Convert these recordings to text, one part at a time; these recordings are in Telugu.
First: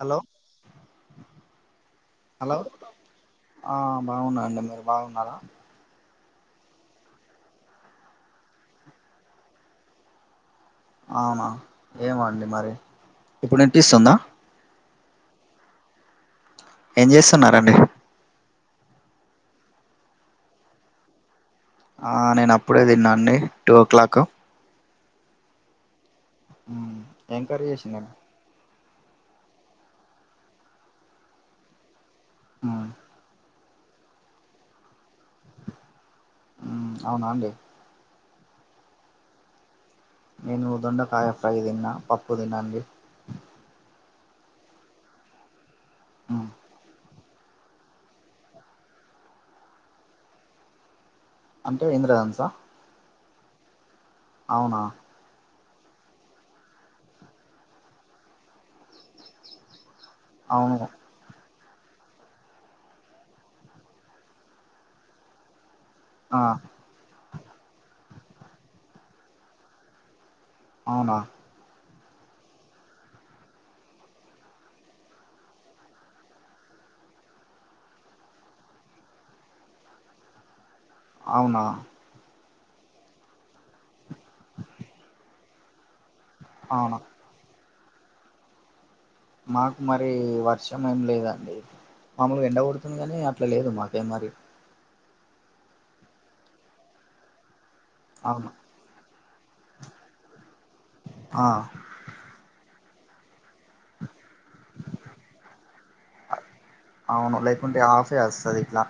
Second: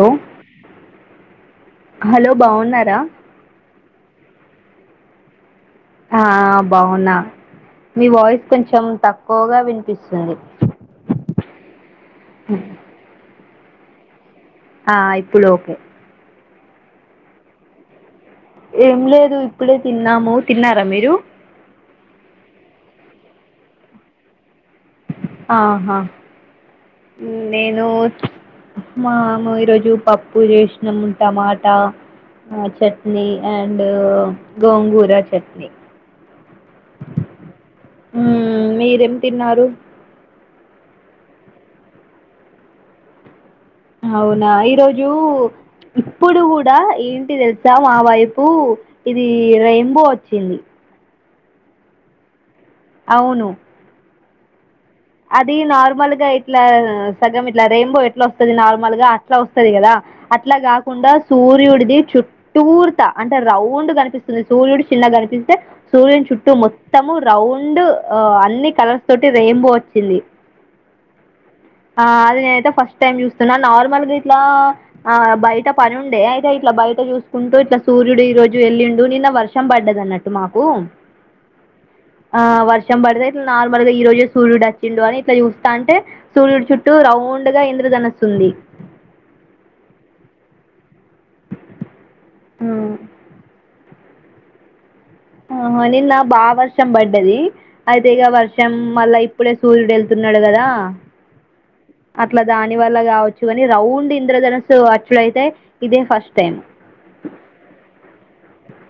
హలో హలో ఆ బాగున్న అండి మీరు బాగున్నారా అహ్ బావున్నా మీ వాయిస్ కొంచెం తక్కువగా వినిపిస్తుంది ఆమ ఏమో అండి మరి ఇప్పుడు వినిపిస్తుందా ఆ ఇప్పుడు ఓకే ఏం జేస్తున్నారండీ ఏం లేదు ఇప్పుడే తిన్నాము తిన్నారా మీరు ఆ నేనప్పుడే తిన్నా అండి టూ ఓ క్లాక్ ఆహా ఏం కర్రీ నేను చేసిందండి మాము ఈరోజు పప్పు చేసినాము టమాటా చట్నీ అండ్ అందులో గోంగూర చట్నీ ఉమ్ అవునా అండి ఉమ్ మీరేం తిన్నారు నేను దొండకాయ ఫ్రై తిన్నా పప్పు తినండి అవునా ఈరోజు ఇప్పుడు గూడా ఏంటి తెలుసా స మా వైపు ఇది రెయిన్బో వచ్చింది అంటే ఇంద్రధనుసా అవును అవునా అది నార్మల్గా ఇట్లా సగం ఇట్లా రెయిన్బో ఎట్లా వస్తది నార్మల్గా అట్లా వస్తుది కదా అట్లా అవును గాకుండా సూర్యుడిది చుట్టూరుత అంటే రౌండ్ కనిపిస్తుంది సూర్యుడు చిన్నగా కనిపిస్తే సూర్యుని ఆ చుట్టూ మొత్తము రౌండ్ అన్ని కలర్స్ తోటి రెయిన్బో వచ్చింది అవునా అహ్ అది నేనయితే ఫస్ట్ టైమ్ చూస్తున్నా నార్మల్గా ఇట్లా ఆ బయట పనిండే అయితే ఇట్లా బయట చూసుకుంటూ ఇట్లా సూర్యుడు ఈ రోజు వెళ్లిండు నిన్న వర్షం పడ్డది అన్నట్టు మాకు అవునా ఆ వర్షం పడుతే నార్మల్గా ఈ ఈ రోజే సూర్యుడు అచ్చిండు అని ఇట్లా చూస్తాంటే సూర్యుడు చుట్టూ అవునా రౌండ్ గా ఇంద్రధనస్సు ఉంది మాకు మరి వర్షం ఏమి లేదండి మామలుగా ఎండకోడుతుంది కాగానీ అట్లా లేదు మాకు బే మరి ఉహ్ నిన్న బా వర్షం పడ్డది అయితే ఇక అవును వర్షం మళ్ళా ఇప్పుడే సూర్యుడు ఎళ్తున్నాడు కదా ఆ అట్లా దాని వల్ల గావచ్చు అని రౌండ్ ఇంద్రధనుస్సు అచ్చుడు అయితే ఇదే ఫస్ట్ టైం అవును లేకుంటే ఆఫే అస్తది ఇట్లా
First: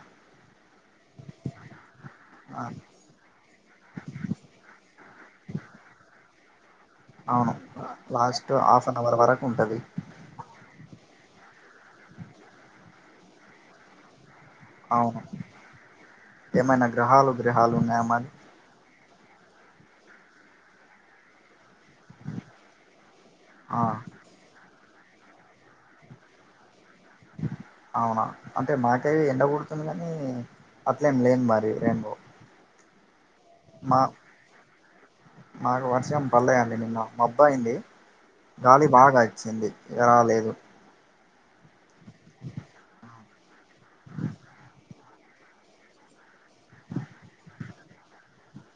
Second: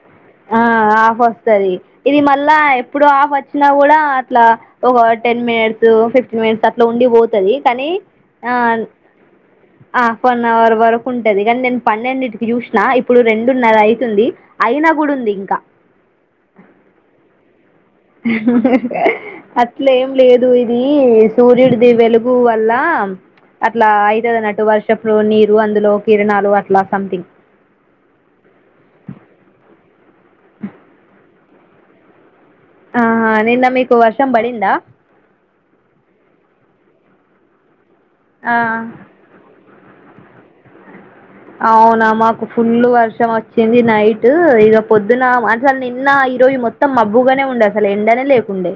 ఆ ఆఫ్ వస్తది ఇది మళ్ళా ఆ ఇప్పుడు ఆఫ్ అచ్చినా కూడా అట్లా ఒక టెన్ మినిట్స్ ఫిఫ్టీ మినిట్స్ అట్ల ఉండి అవును పోతది కానీ లాస్ట్ హాఫ్ అన్ అవర్ వరకు ఉంటది ఆ వన్ అవర్ వరకు ఉంటది కానీ నేను పన్నెండింటికి చూసిన ఇప్పుడు రెండున్నర అయితుంది ఐ అవును ఏమైనా గ్రహాలు విగ్రహాలు ఉన్నాయా మ అట్లేమీ లేదు ఇది సూర్యుడిది వెలుగు వల్ల ఆ అట్లా అవుతుందనట్టు వర్షపు నీరు అందులో కిరణాలు అట్లా సంథింగ్ అవునా అంటే మాకేయ్ ఎండ కొడుతుంది స్తుంది కాని అట్లేమి లేని మరి రెన్బో అహ్ నిన్న మీకు వర్షం బడిందా నాకు వర్షంపడలేదు అండి నిన్న మబ్బ అయింది ఆ గాలి బాగా అచ్చింది య లేదు అవునా మాకు ఫుల్ వర్షం వచ్చింది నైట్ ఇద పొద్దున అసలు నిన్న ఈరోజు మొత్తం మబ్బుగానే ఉండే అసలు ఎండనే లేకుండే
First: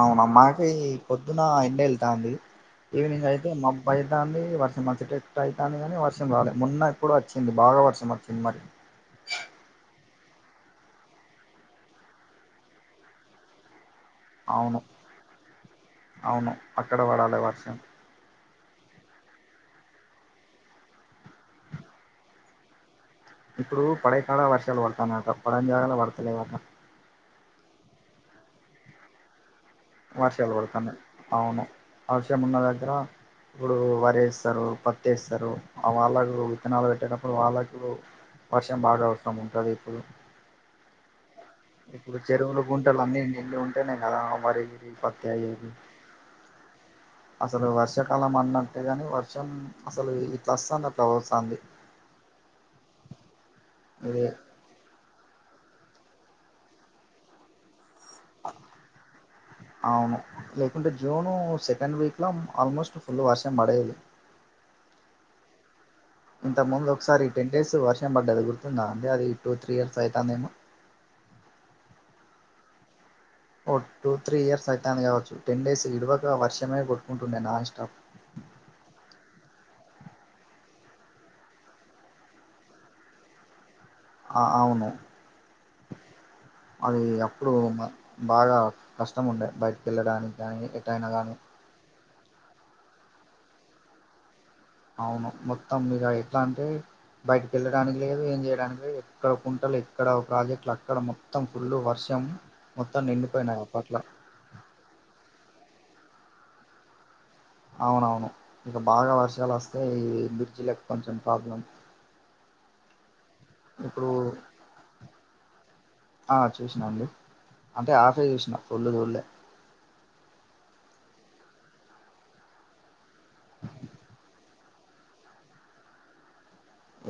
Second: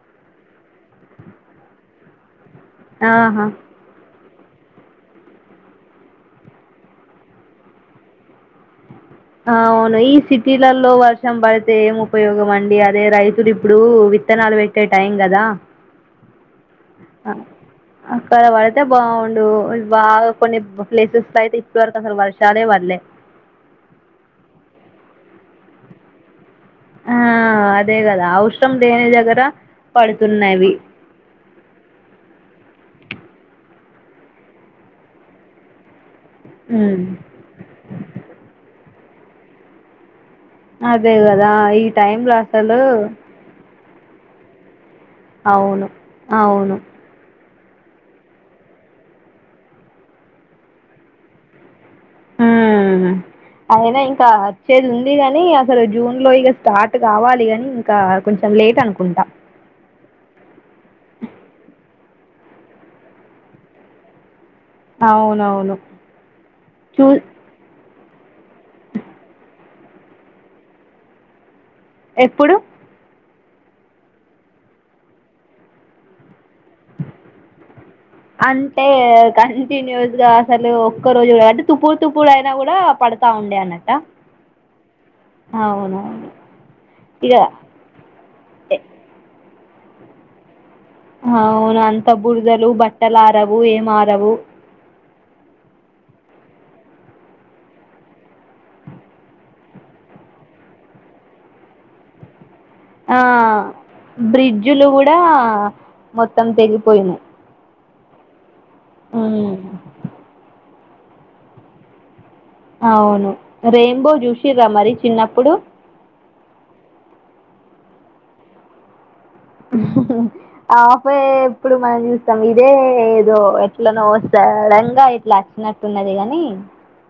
అవునా మాకి పొద్దున ఎండ వెళ్తాంది ఈవినింగ్ ఆహా అయితే మా బైతంది వర్షం మచ్చటట్టు అవుతుంది కానీ వర్షం రాలేదు మొన్న ఎప్పుడు వచ్చింది బాగా వర్షం వచ్చింది మరి అ అవును ఈ సిటీలలో వర్షం పడితే ఏం ఉపయోగం అండి అదే రైతులు ఇప్పుడు వి విత్తనాలు అవును పెట్టే టైం కదా అవును అక్కడ పడాలే వర్షం అక్కడ పడితే బాగుండు బాగా కొన్ని ప్లేసెస్ అయితే ఇప్పటి వరకు అసలు వర్ష ఈసారి పల్లె ఇప్పుడు పడేకాడ వర్షాలు పడతానయట పడనిజాగల పడతలేవట ఆ అదే కదా అవసరంలేని దగ్గర వర్షాలు పడుతున్నవి పడుతన్నాయి అవును ఆ వర్షం ఉన్న దగ్గర ఇప్పుడు వరి వేస్తారు పత్తిఏస్తారు అలాగ విత్తనాలు ఉమ్ పెట్టేటప్పుడు వాళ్ళకు వర్షం బాగా అవసరం ఉంటుంది ఇప్పుడు అదే కదా ఈ ఇప్పుడు టైమ్ లో చెరువులు అసలు గుంటలు అన్నీ ఎండి ఉం టనే కదా వరి గిరి పత్తి అవన్నీ అవును అవును అసలు వర్షాకాలం అన్నట్టే గాని వర్షం అసలు ఈట్ల వస్తాంది అట్లా పోతోంది ఉమ్ అయినా ఇది ఇంకా వచ్చేది ఉంది గాని అసలు జూన్లో ఇక స్టార్ట్ కావాలి ని ఇంకా కొంచెం లేట్ అనుకుంటా అవును లేకుంటే జూను సెకండ్ వీక్లో ఆల్మోస్ట్ ఫుల్ వర్షం పడేయాలి అవునవును ఇంత ముందు చూ ఒకసారి టెన్ డేస్ వర్షపడ్డది గుర్తుందా అంటే అది టూ త్రీ ఇయర్స్ అవుతుందేమ ఎప్పుడు ఓ టూ త్రీ ఇయర్స్ అయితంది కావచ్చు టెన్ డేస్ ఇడువక వర్షమే కొట్టుకుంటుండే నాన్ స్టాఫ్ అంటే కంటిన్యూస్గా అసలు ఒక్క రోజు కూడా అంటే తుప్పుడు తుప్పుడు అయినా కూడా పడు స్తా ఉండే అన్నట ఆ అవును అది ఇగ ఎప్పుడు బాగా కష్టం ఉండే బయటికి వెళ్ళడానికి కానీ ఎటైనా కానీ అవును అంత బురదలు బట్టల ఆరవు ఏం ఆరవు అవును మొత్తం మీద ఎట్లా అంటే బయటకి వెళ్ళడానికి లేదు ఏం చేయడానికి లేదు ఎక్కడ కుంటలు ఎక్కడ ప్రాజెక్టులు అక్కడ మొత్తం ఫుల్లు వర్షం మొత్తం ఆ నిండిపోయినాయి అపట్ల బ్రిడ్జులు కూడా మొత్తం తెగిపోయినాయి అవునవును ఇక బాగా వర్షాలు ఉమ్, వస్తే ఈ బ్రిడ్జ్లకు కొంచెం ప్రాబ్లం అవును ఇప్పుడు రెయిన్బో చూసిర్రా మరి చిన్నప్పుడు ఆ చూసినా అండి అంటే ఆఫే చూసినా పుళ్ళు చుల్లే ఆఫే ఎప్పుడు మనం చూస్తాం ఇదే దో ఎట్లనో సడన్ గా ఇట్లా అచ్చినట్టున్నది గానీ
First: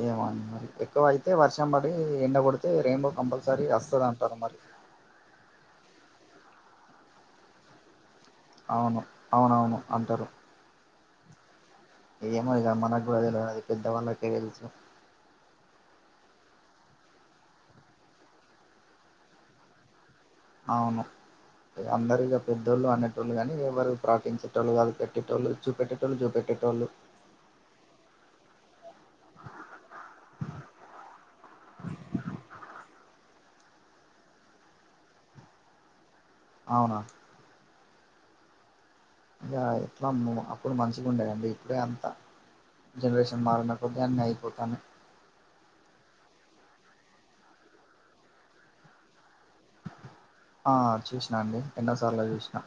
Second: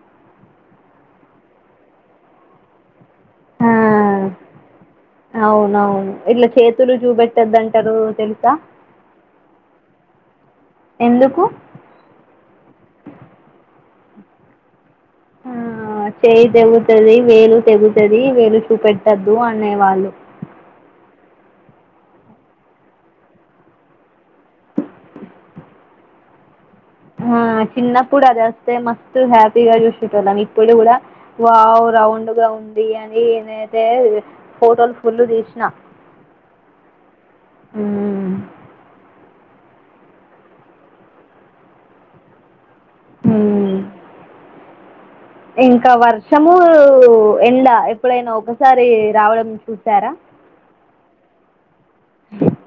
ఏమా అండి మరి ఎక్కువ అయితే వర్షం పడి ఎండ కొడితే రెయిన్బో కంపల్సరీ వస్తదటారు మరి అవునవును ఇట్లా చేతులు చూపెట్టద్దంటరు తెలుసా అవును అవునవును అంటారు ఎందుకు ఏమా అది ఇగ మనకు కూడా తెల్వది పెద్దవాళ్ళకే తెలుసు ఆ చేయి తెగుతది వేలు తెగుతుది వేలు చూపెట్టద్దు అనేవాళ్ళు అవును అందరూ ఇగ పెద్దోళ్ళు అనేటోళ్ళు కానీ ఎవరూ పాటించేటోళ్ళు కాదు పెట్టేటోళ్ళు చూపెట్టేటోళ్లు చూపెట్టేటోళ్లు ఆ చిన్నప్పుడు అది అస్తే మస్ట్ హ్యాపీగా చూసేటోళ్ళం ఇప్పుడు కూడా వావ్ రౌండ్ గా ఉంది అని నేనైతే ఈ ఫోటోలు ఫుల్ తీసినా అవునా ఉమ్. ఇంగా ఎట్లా ఉమ్ అప్పుడు మంచిగుండేదండి ఇప్పుడే అంతా జనరేషన్ ఉమ్. మారినకొద్దీ అన్నీ అయిపోతాన్నాయి ఇంకా వర్షము ఎండ ఎప్పుడైనా ఒకసారి రావడం చూసారా ఆ చూసినా అండి ఎన్నోసార్లు చూసినా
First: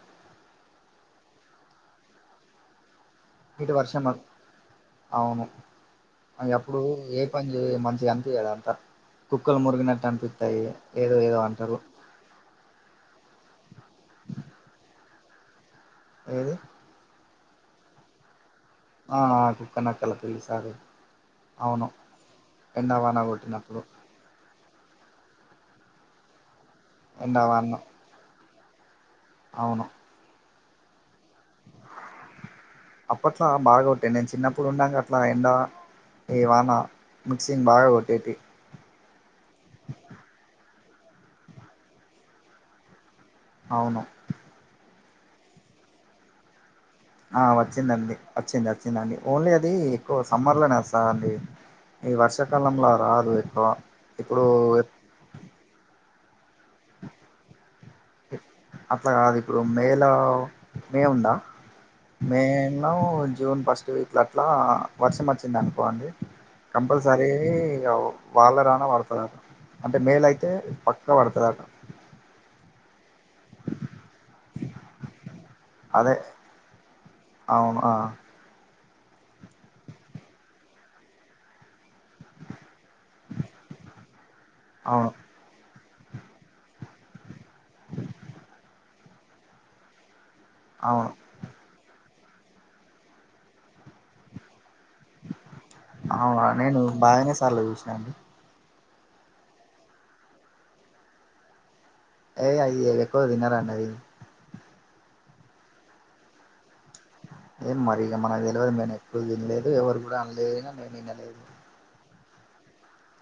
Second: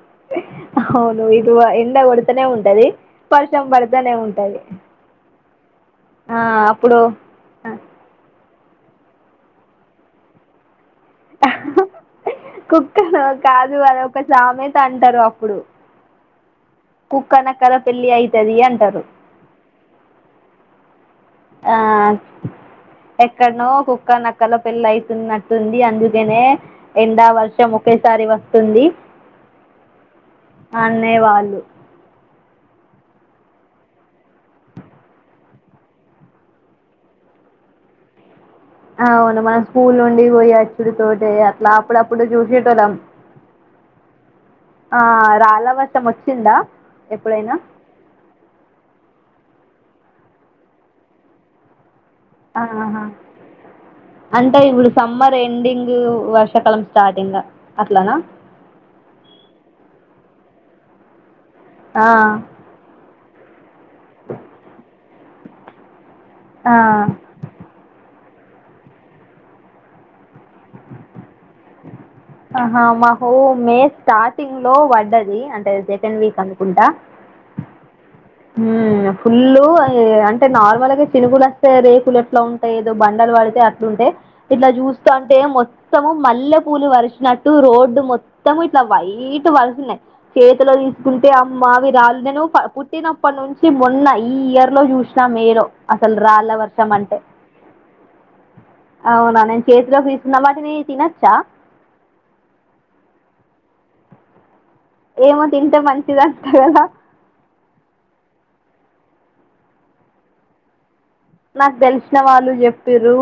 అవును ఇటు ఆ ఎండ కొడుతనే ఉంటది పర్షం ఇటు వర్షం పడుతానే అ- ఉంటది అవును ఆ అప్పుడు పంజి మంచిగా అన్పియ్యదు అంతా కుక్కలు మొరిగినట్టు అన్పిత్తాయి ఏదో ఏదో అంటారు కుక్కనా కాదు అది ఒక సామెత అంటారు అప్పుడు ఏది కుక్క నక్కల పెళ్ళి అయితది అంటారు ఆ ఆ కుక్క నక్కల పెళ్ళి సారీ ఆ అవును ఎండావాన ఎక్కడనో కొట్టినప్పుడు కుక్క న క్కల పెళ్ళి అయితున్నట్టుంది అందుకనే ఎండా వర్షం ఎండావాన ఒకేసారి వస్తుంది అవును అనేవాళ్ళు అప్పట్లో బాగా ఉంటే నేను చిన్నప్పుడు ఉండంగా అట్లా ఎండ ఈ వాన మిక్సింగ్ బాగా కొట్టేటి అవును మనం స్కూల్ నుండి పోయి అచ్చుడి తోటే అట్లా అప్పుడప్పుడు చూసేటోళ్ళం అవును ఆ రాళ్ళ వర్షం వచ్చిందా ఆ ఎప్పుడైనా వచ్చిందండి వచ్చింది వచ్చిందండి ఓన్లీ అది ఎక్కువ సమ్మర్ లోనే వస్తాది అండి ఈ వర్షాకాలంలో ఆహా రాదు ఎక్కువ ఇప్పుడు ఎ ఎండింగు వర్షాకాలం స్టార్ట్ ఇంగా అట్లానా అట్లా కాదు ఇప్పుడు మే లో మే ఉందా ఆ, మేలో జూన్ ఫస్ట్ వీక్ లో అట్లా వర్షం వచ్చింది అనుకోండి ఆ, కంపల్సరీ కే ఇగ వాళ్ళ రాన పడతదట అంటే మే లైతే పక్కా పడతాదట ఆహా మాహో మే స్టార్టింగ్ లో వడ్డది అంటే అదే సెకండ్ వీక్ అనుకుంటా అవును ఆ ఊమ్ ఫుల్లు ఏ అంటే నార్మల్గా చినుగులస్తే రేకుల ట్లా ఉంటాయి ఏదో బండలు వడితే అట్లుంటయి ఇట్లా చూస్తే అవును అం టే మొత్తము మల్లె పూలు వరిసినట్టు రోడ్డు మొత్తము ఇట్లా వైట్ వరుసినయి చేతిలో అవును తీసుకుంటే అమ్మమావి రాళ్ళు న పుట్టినప్పటి నుంచి మొన్నా ఈ ఇయర్ లో చూసినా మేలో అసలు అవును రాళ్ళ నేను వర్షం అంటే బాగానే సార్లు చూసినా అండి అవునా నేను చేతిలోకి తీస్తున్న వాటిని తినచ్చా ఏ అవి ఎక్కువ తిన్నారూ అన్నది ఏమో తింటే మంచిది అంటా కదా ఏం మరి మనకు తెలియదు మే ఎప్పుడ వినలేదు ఎవరు కూడా అనలేడు నేను వినలేదు నాకు తెలిసిన వాళ్ళు చెప్పిరు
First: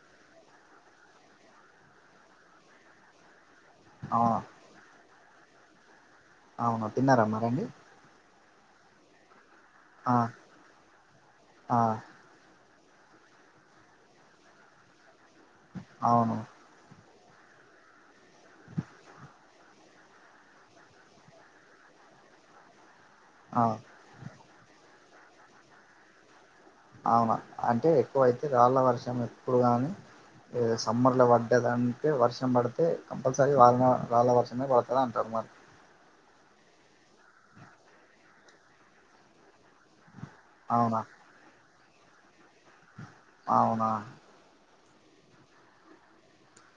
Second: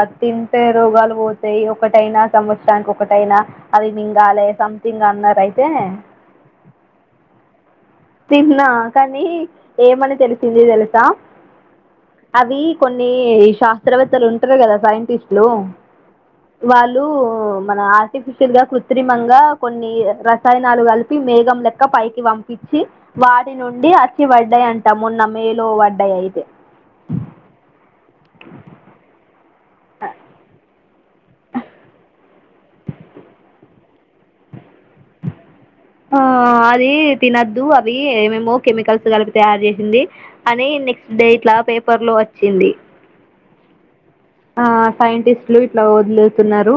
అది తింటే రోగాలు పోతాయి ఒకటైనా సంవత్సరానికి ఒకటైనా అవి అవును మింగాలే సంథింగ్ అన్నారు అయితే అవునా తిన్నార మరండి తిన్నా కానీ ఆ ఏమని తెలిసింది తెలుసా ఆ అవి కొన్ని శాస్త్రవేత్తలు ఉంటారు కదా సైంటిస్టులు అవును వాళ్ళు మన ఆర్టిఫిషియల్ గా కృత్రిమంగా కొన్ని రసాయనాలు కలిపి మేఘం లెక్క ఇక్క పైకి పంపించి వాడి ఆ నుండి అచ్చి వడ్డాయి అంటా మున్న మేలో పడ్డాయి అయితే అవునా అంటే ఎక్కువైతే రాళ్ళ వర్షం ఎప్పుడు కానీ సమ్మర్లో పడ్డదంటే వర్షం పడితే కంపల్సరీ రాళ రాళ్ళ వర్షమే పడుతుంది అంటారు మరి ఆ అది తినద్దు అవి ఏమేమో కెమికల్స్ కలిపి తయారు చేసింది అని అవునా నెక్స్ట్ డే ఇట్లా పేపర్ లో వచ్చింది అవునా ఆ సైంటిస్ట్లు ఇట్లా వదులుతున్నారు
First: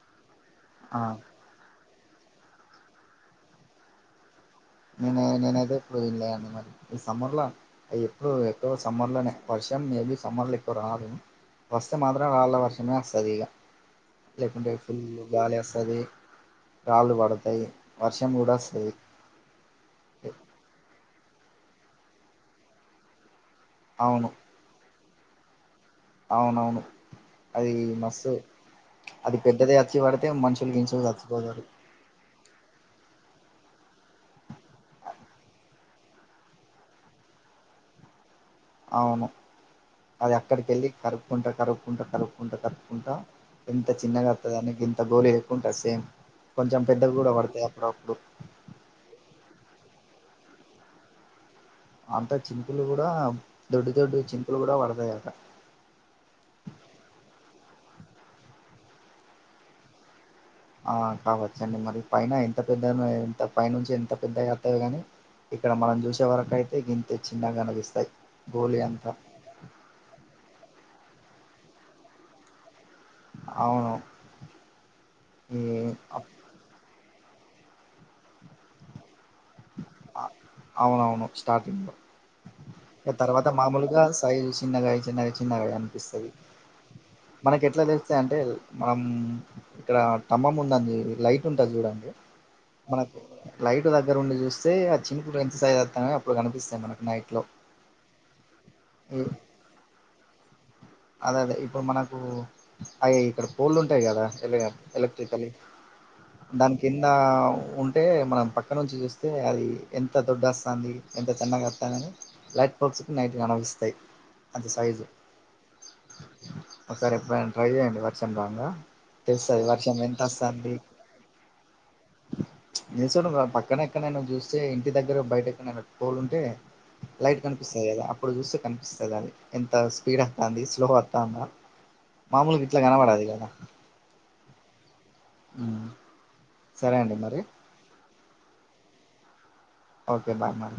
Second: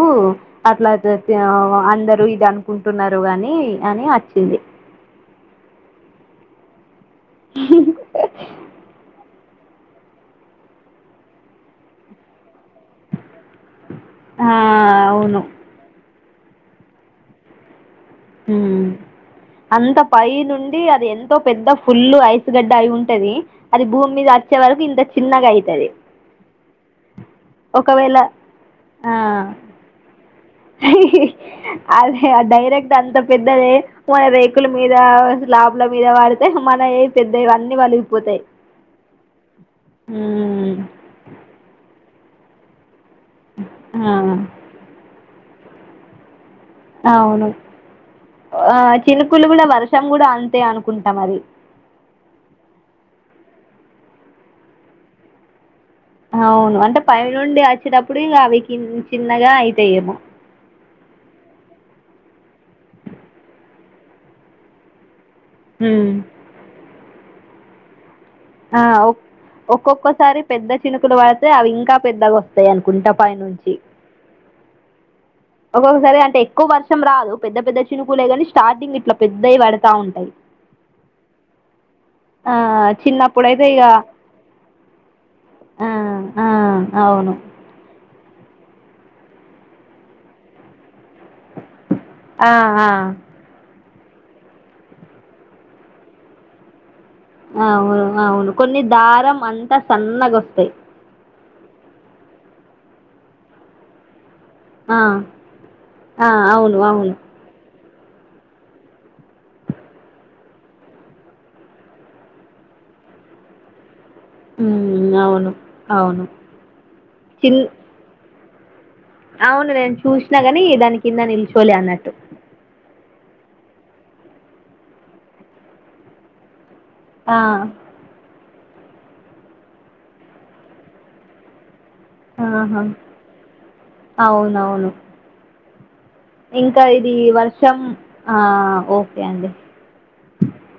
అట్లా అద్ ఆ అందరు ఇద కుంటున్నారు గాని అని అచ్చింది నేను నేనైతే ఎప్పుడు తిడ్లే అనమాట ఈ సమ్మర్ల ఎప్పుడు ఎక్కువ సమ్మర్ లేనే వర్షం మేబి సమ్మర్ల ఎక్కువ రాదు వస్తే మాత్రం రాళ్ళ వర్షమే వస్తదిగా ఆ లేకుంటె ఫుల్ అవును గాలి అస్త ది రాళ్ళు పడతయి వర్షం కూడా ఉమ్. అస్తది అంత పై నుండి అది ఎంతో పెద్ద ఫుల్ ఐస్ గడ్డ అయి ఉంటది అది భూమి మీద అవును అ చ్చ వరకు ఇంత చిన్నగా అయితది అవునవును అదీ ఒకవేళ మస్తు ఆ అది పెద్దద వచ్చి పడితే మంచ చిగ తట్టుకోలేడు అదే ఆ డైరెక్ట్ అంత పెద్దదే మన రేకుల మీద స్లాప్ ల మీద పడితే మన ఏ పెద్ద ఇవన్నీ పలిగిపోతాయి అవును అది అక్కడికి ఎళ్ళి కరుపుకుంటా కరుగుకుంటా కరుగుకుంటా కరుగుకుంటా ఎంత చిన్నగా వత్తదనీ ఇంత గోలి లెక్క ఉంటది సేమ్ కొంచెం పెద్దగా గుడా పడతాయి అప్పుడప్పుడు చినుకులుగూడ వర్షం గుడా అంతే అనుకుంటున్న మరి అంత చినుకులు గుడా దొడ్డు దొడ్డు చినుకులు కూడా పడతాయట అవును అంటే పై నుండి వచ్చేటప్పుడు ఇగా అవి చిన్నగా అయితయేమో ఆ కావచ్చండి మరి పైన ఎంత పెద్దగానో ఇంత పై నుంచి ఎంత పెద్దవి అతయో గాని ఇక్కడ మనం ఉమ్. చూసే వరకు అయితే గింతే చిన్నగా అనిపిస్తయి ఆ ఒ ఒక్కొక్కసారి పెద్ద చినుకులు వాడితే అవి ఇంకా పెద్దగా వస్తయి వస్తాయి అనుకుంట పైనుంచి అవును ఈ ఒక్కొక్కసారి అంటే ఎక్కువ వర్షం రాదు పెద్ద పెద్ద చినుకులే కాని స్టార్టింగ్ ఇట్ల పెద్దవి పడతా ఉంటయి అవునవును స్టార్టింగ్ లో ఆ చిన్నప్పుడు అయితే ఇగ సైజ్ చిన్నగాయీ చిన్నగ చిన్నగాయి ఆ అనిపిస్తది ఆ అవును మనకు ఎట్లా తె స్తే అంటే ఆమ్ ఇక్కడ స్తంభం ఉందండి లైట్ ఉంటది చూడండి ఆహా మనకు లైట్ దగ్గర ఉండి చూస్తే ఆ చినుకులు ఎంత సైజ్ వతన్న అప్పుడు కనిపిస్తాయి మనకు నైట్ లో ఆ అవును అ అవును కొన్ని ఈ- దారం అంతా సన్నగోస్తయి అదే అదే ఇప్పుడు మనకు అయ ఇక్కడ మనకు పోళ్ళు ఉంటయి కదా ఎల్గ ఆ ఎలక్ట్రికల్ యి ఆ దాని అవును కింద అవును ఉంటే మనం క్క నుంచి చేస్తే అది ఎంత దొడ్డు వస్తంది ఎంత సన్నగోస్థందని లైట్ ఫోక్స్కు నైట్ కనోస్తయి అంత సైజు ఉమ్ అవును అవును ఒకసారి ఎప్పుడైనా చిన్ ట్రై చేయండి వర్షంరంగా అవును నేను చూసినా గని దాని కింద నిల్చోలే అన్నట్టు నిల్సోని పక్కన ఎక్కనైన చూస్తే ఇంటి దగ్గర బయట ఎక్కనన్న పోలుంటే ఆ లైట్ కనిపిస్తది కదా అప్పుడు చూస్తే కనిపిస్తది అది ఎంత స్పీడ్ అతంది స్లో వత్తందా మామూలుగ ఇట్లా ఆహా కనబడది కదా అవునవును మ్ ఇంకా ఇది వర్షం ఆ ఓకే అండి ఒకే బాయ్ బాయ్